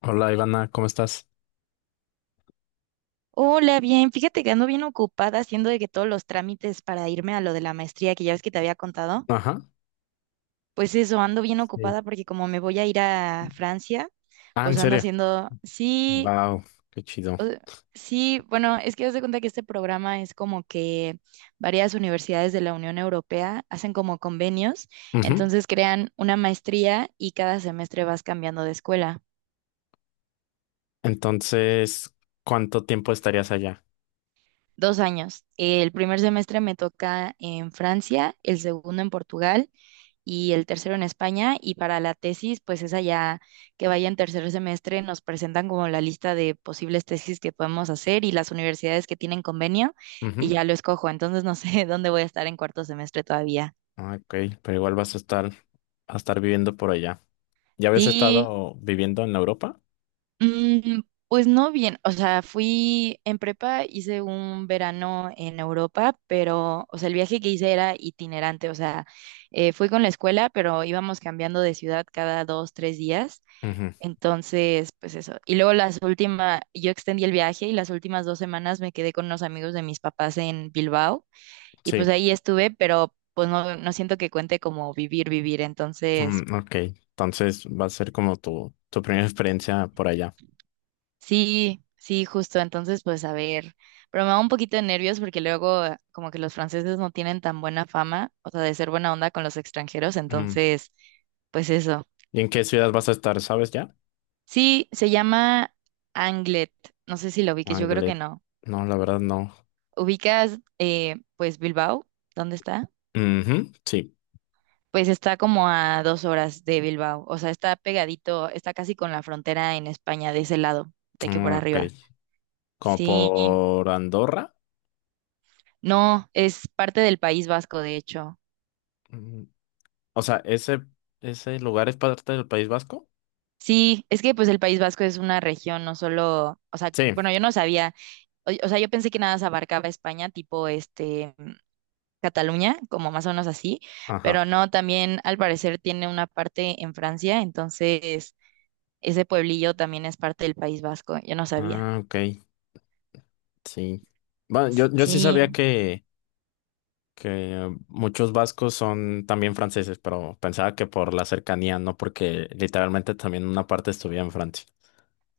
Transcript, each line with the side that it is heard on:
left: Hola Ivana, ¿cómo estás?
right: Hola, bien, fíjate que ando bien ocupada haciendo de que todos los trámites para irme a lo de la maestría que ya ves que te había contado,
left: Ajá.
right: pues eso, ando bien
left: Sí.
right: ocupada porque como me voy a ir a Francia,
left: Ah, ¿en
right: pues ando
left: serio?
right: haciendo, sí,
left: Wow, qué chido.
right: o- sí, bueno, es que haz de cuenta que este programa es como que varias universidades de la Unión Europea hacen como convenios,
left: Ujú.
right: entonces crean una maestría y cada semestre vas cambiando de escuela.
left: Entonces, ¿cuánto tiempo estarías allá?
right: 2 años. El primer semestre me toca en Francia, el segundo en Portugal y el tercero en España. Y para la tesis, pues esa ya que vaya en tercer semestre, nos presentan como la lista de posibles tesis que podemos hacer y las universidades que tienen convenio y
left: Ujú.
right: ya lo escojo. Entonces no sé dónde voy a estar en cuarto semestre todavía.
left: Ah, ok, pero igual vas a estar viviendo por allá. ¿Ya habías
right: Sí,
left: estado viviendo en Europa?
right: mm, pues no bien, o sea, fui en prepa, hice un verano en Europa, pero, o sea, el viaje que hice era itinerante, o sea, fui con la escuela, pero íbamos cambiando de ciudad cada 2, 3 días.
left: Ujú.
right: Entonces, pues eso. Y luego las últimas, yo extendí el viaje y las últimas 2 semanas me quedé con unos amigos de mis papás en Bilbao y pues
left: Sí.
right: ahí estuve, pero pues no, no siento que cuente como vivir, vivir. Entonces,
left: Mm, ok, entonces va a ser como tu primera experiencia por allá.
right: sí, sí, justo. Entonces, pues a ver, pero me da un poquito de nervios porque luego como que los franceses no tienen tan buena fama, o sea, de ser buena onda con los extranjeros.
left: Mm.
right: Entonces, pues eso.
left: ¿Y en qué ciudad vas a estar? ¿Sabes ya?
right: Sí, se llama Anglet. No sé si lo vi, que yo creo que
left: Ángeles.
right: no.
left: No, la verdad no.
right: ¿Ubicas, pues Bilbao, dónde está?
left: Ujú, sí.
right: Pues está como a 2 horas de Bilbao, o sea, está pegadito, está casi con la frontera en España de ese lado, de que por
left: Mm, ok.
right: arriba.
left: ¿Como
right: Sí,
left: por Andorra?
right: no, es parte del País Vasco, de hecho.
left: O sea, ¿ese lugar es parte del País Vasco?
right: Sí, es que pues el País Vasco es una región, no solo, o sea,
left: Sí.
right: bueno, yo no sabía, o sea, yo pensé que nada se abarcaba España, tipo este, Cataluña, como más o menos así, pero
left: Ajá.
right: no, también al parecer tiene una parte en Francia, entonces ese pueblillo también es parte del País Vasco, yo no sabía.
left: Ah, ok. Sí. Bueno, yo sí sabía
right: Sí.
left: que muchos vascos son también franceses, pero pensaba que por la cercanía, no porque literalmente también una parte estuviera en Francia.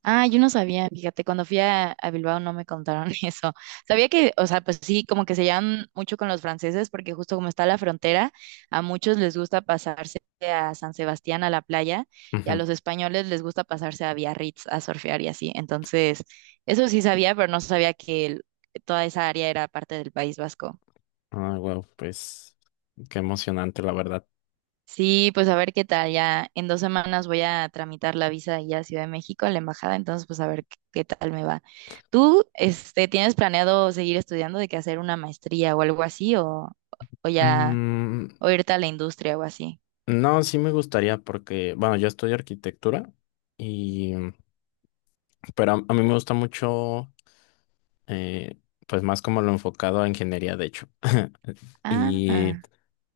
right: Ah, yo no sabía, fíjate, cuando fui a Bilbao no me contaron eso. Sabía que, o sea, pues sí, como que se llevan mucho con los franceses porque justo como está la frontera, a muchos les gusta pasarse a San Sebastián, a la playa, y a
left: Ujú.
right: los españoles les gusta pasarse a Biarritz a surfear y así. Entonces, eso sí sabía, pero no sabía que toda esa área era parte del País Vasco.
left: Ah, wow, pues qué emocionante, la verdad.
right: Sí, pues a ver qué tal. Ya en 2 semanas voy a tramitar la visa allá a Ciudad de México, a la embajada, entonces pues a ver qué, qué tal me va. ¿Tú, este, tienes planeado seguir estudiando de que hacer una maestría o algo así, o, ya
left: Mm,
right: o irte a la industria o así?
left: no, sí me gustaría porque, bueno, yo estudio arquitectura y, pero a mí me gusta mucho, eh, pues más como lo enfocado a ingeniería, de hecho. Y
right: Ah.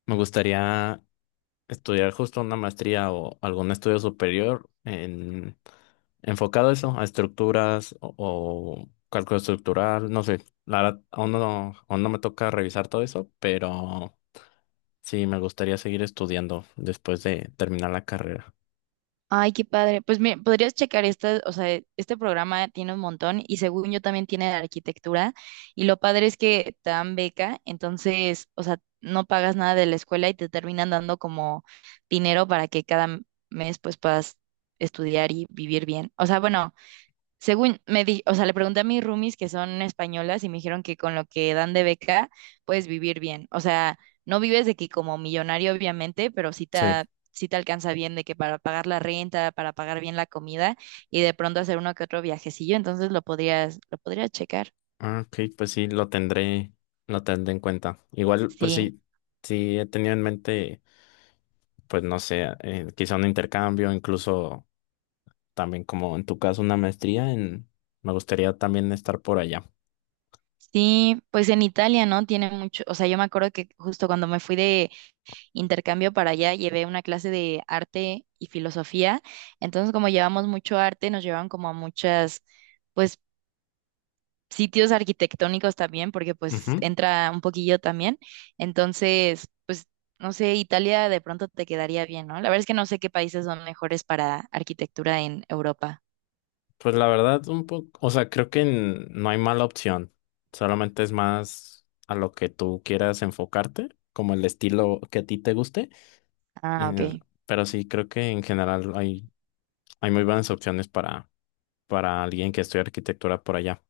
left: me gustaría estudiar justo una maestría o algún estudio superior en, enfocado a eso, a estructuras o cálculo estructural, no sé, la verdad, aún no me toca revisar todo eso, pero sí me gustaría seguir estudiando después de terminar la carrera.
right: Ay, qué padre. Pues mira, podrías checar esta, o sea, este programa tiene un montón y según yo también tiene de arquitectura y lo padre es que te dan beca, entonces, o sea, no pagas nada de la escuela y te terminan dando como dinero para que cada mes pues puedas estudiar y vivir bien. O sea, bueno, según me di, o sea, le pregunté a mis roomies que son españolas y me dijeron que con lo que dan de beca puedes vivir bien. O sea, no vives de que como millonario, obviamente, pero sí te,
left: Sí.
right: sí te alcanza bien de que para pagar la renta, para pagar bien la comida y de pronto hacer uno que otro viajecillo, entonces lo podrías checar.
left: Ah, ok, pues sí, lo tendré en cuenta. Igual, pues
right: Sí.
left: sí, sí he tenido en mente, pues no sé, quizá un intercambio, incluso también como en tu caso una maestría en, me gustaría también estar por allá.
right: Sí, pues en Italia, ¿no? Tiene mucho, o sea, yo me acuerdo que justo cuando me fui de intercambio para allá, llevé una clase de arte y filosofía. Entonces, como llevamos mucho arte, nos llevaban como a muchas, pues, sitios arquitectónicos también, porque pues
left: Ujú.
right: entra un poquillo también. Entonces, pues, no sé, Italia de pronto te quedaría bien, ¿no? La verdad es que no sé qué países son mejores para arquitectura en Europa.
left: Pues la verdad, un poco, o sea, creo que no hay mala opción, solamente es más a lo que tú quieras enfocarte, como el estilo que a ti te guste,
right: Ah, ok.
left: eh, pero sí, creo que en general hay, hay muy buenas opciones para alguien que estudia arquitectura por allá.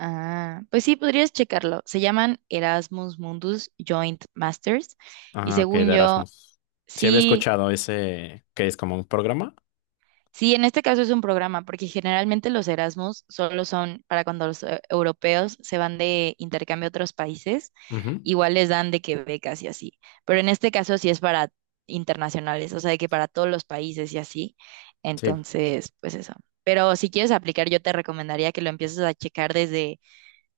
right: Ah, pues sí, podrías checarlo. Se llaman Erasmus Mundus Joint Masters y
left: Ah, ok, de
right: según yo,
left: Erasmus. Sí había
right: sí.
left: escuchado ese, que es como un programa.
right: Sí, en este caso es un programa, porque generalmente los Erasmus solo son para cuando los europeos se van de intercambio a otros países,
left: Ujú,
right: igual les dan de que becas y así. Pero en este caso sí es para internacionales, o sea, de que para todos los países y así.
left: sí.
right: Entonces, pues eso. Pero si quieres aplicar, yo te recomendaría que lo empieces a checar desde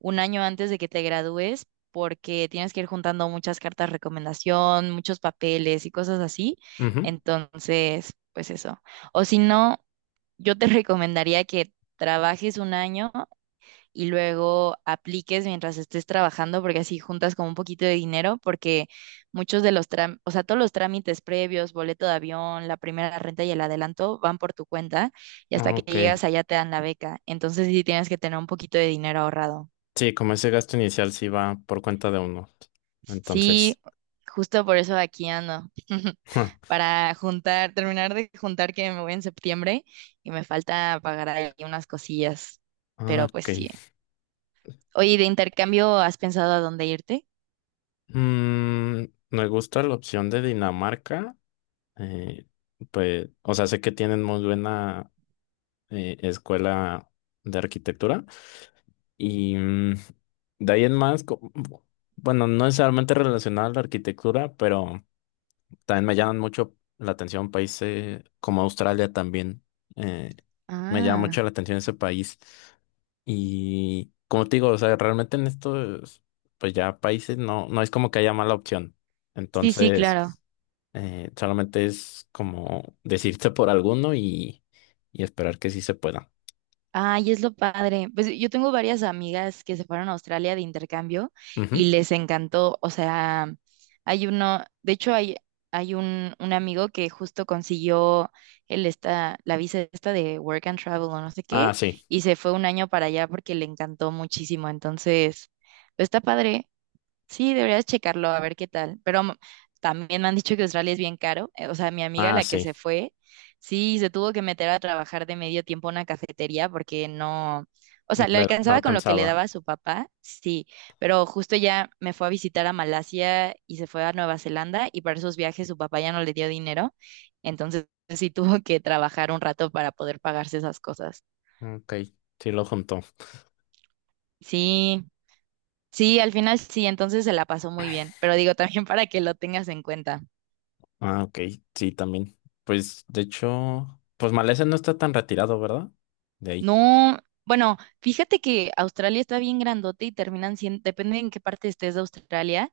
right: un año antes de que te gradúes, porque tienes que ir juntando muchas cartas de recomendación, muchos papeles y cosas así.
left: Ujú,
right: Entonces, pues eso. O si no, yo te recomendaría que trabajes un año y luego apliques mientras estés trabajando, porque así juntas como un poquito de dinero, porque muchos de los trámites, o sea, todos los trámites previos, boleto de avión, la primera renta y el adelanto van por tu cuenta y hasta
left: ah,
right: que
left: ok.
right: llegas allá te dan la beca. Entonces sí tienes que tener un poquito de dinero ahorrado.
left: Sí, como ese gasto inicial sí va por cuenta de uno, entonces,
right: Sí, justo por eso aquí ando,
left: ah,
right: para juntar, terminar de juntar que me voy en septiembre y me falta pagar ahí unas cosillas, pero pues
left: ok.
right: sí. Oye, ¿y de intercambio has pensado a dónde irte?
left: Mm, me gusta la opción de Dinamarca. eh, pues, o sea, sé que tienen muy buena escuela de arquitectura. Y mm, de ahí en más, bueno, no necesariamente relacionada a la arquitectura, pero también me llaman mucho la atención países como Australia también. eh, Me llama mucho
right: Ah,
left: la atención ese país. Y como te digo, o sea, realmente en estos, pues ya países no, no es como que haya mala opción.
right: sí, sí,
left: Entonces,
right: claro.
left: solamente es como decirte por alguno y esperar que sí se pueda.
right: Ay, es lo padre. Pues yo tengo varias amigas que se fueron a Australia de intercambio
left: Ujú.
right: y les encantó. O sea, hay uno, de hecho hay un amigo que justo consiguió la visa esta de Work and Travel o no sé
left: Ah,
right: qué,
left: sí,
right: y se fue un año para allá porque le encantó muchísimo. Entonces, pues, está padre. Sí, deberías checarlo a ver qué tal. Pero también me han dicho que Australia es bien caro. O sea, mi amiga,
left: ah,
right: la que
left: sí.
right: se fue, sí, se tuvo que meter a trabajar de medio tiempo a una cafetería porque no, o
left: No,
right: sea, le
left: no
right: alcanzaba con lo que le daba
left: alcanzaba.
right: a su papá, sí, pero justo ya me fue a visitar a Malasia y se fue a Nueva Zelanda y para esos viajes su papá ya no le dio dinero. Entonces sí tuvo que trabajar un rato para poder pagarse esas cosas.
left: Ok, sí lo juntó.
right: Sí, sí, al final sí, entonces se la pasó muy bien. Pero digo, también para que lo tengas en cuenta.
left: Ah, ok, sí, también. Pues de hecho, pues Malese no está tan retirado, ¿verdad? De ahí.
right: No, bueno, fíjate que Australia está bien grandote y terminan siendo, depende en qué parte estés de Australia,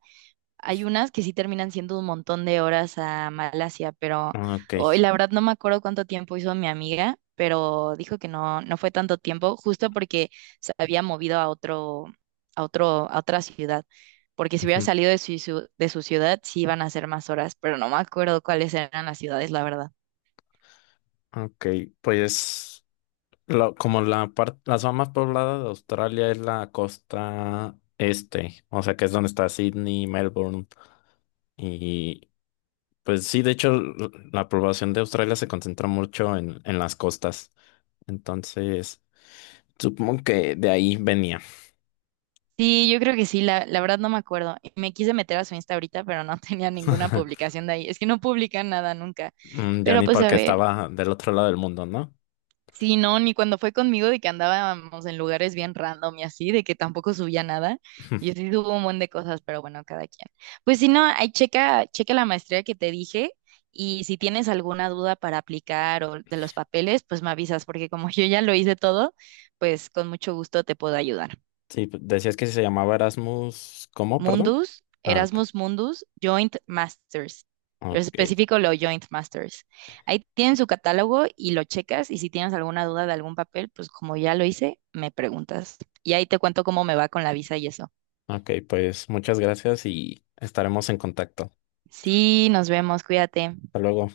right: hay unas que sí terminan siendo un montón de horas a Malasia, pero
left: Ah, ok,
right: hoy la verdad no me acuerdo cuánto tiempo hizo mi amiga, pero dijo que no, no fue tanto tiempo, justo porque se había movido a otro, a otra ciudad, porque si hubiera
left: ujú,
right: salido de su, de su ciudad sí iban a ser más horas, pero no me acuerdo cuáles eran las ciudades, la verdad.
left: ok, pues como la parte, la zona más poblada de Australia es la costa este, o sea que es donde está Sydney, Melbourne, y pues sí, de hecho la población de Australia se concentra mucho en las costas, entonces supongo que de ahí venía,
right: Sí, yo creo que sí, la verdad no me acuerdo. Me quise meter a su Insta ahorita, pero no tenía ninguna publicación de ahí. Es que no publican nada nunca.
left: Mm, ya
right: Pero
left: ni
right: pues a
left: porque
right: ver,
left: estaba del otro lado del mundo, ¿no?
right: sí, no, ni cuando fue conmigo de que andábamos en lugares bien random y así, de que tampoco subía nada. Y así tuvo un montón de cosas, pero bueno, cada quien. Pues si no, ahí checa, checa la maestría que te dije y si tienes alguna duda para aplicar o de los papeles, pues me avisas, porque como yo ya lo hice todo, pues con mucho gusto te puedo ayudar.
left: Sí, decías que se llamaba Erasmus, ¿cómo? Perdón.
right: Mundus,
left: Ah, ok.
right: Erasmus Mundus, Joint Masters. Pero
left: Ok,
right: específico lo Joint Masters. Ahí tienen su catálogo y lo checas y si tienes alguna duda de algún papel, pues como ya lo hice, me preguntas. Y ahí te cuento cómo me va con la visa y eso.
left: ok, pues muchas gracias y estaremos en contacto.
right: Sí, nos vemos, cuídate.
left: Hasta luego.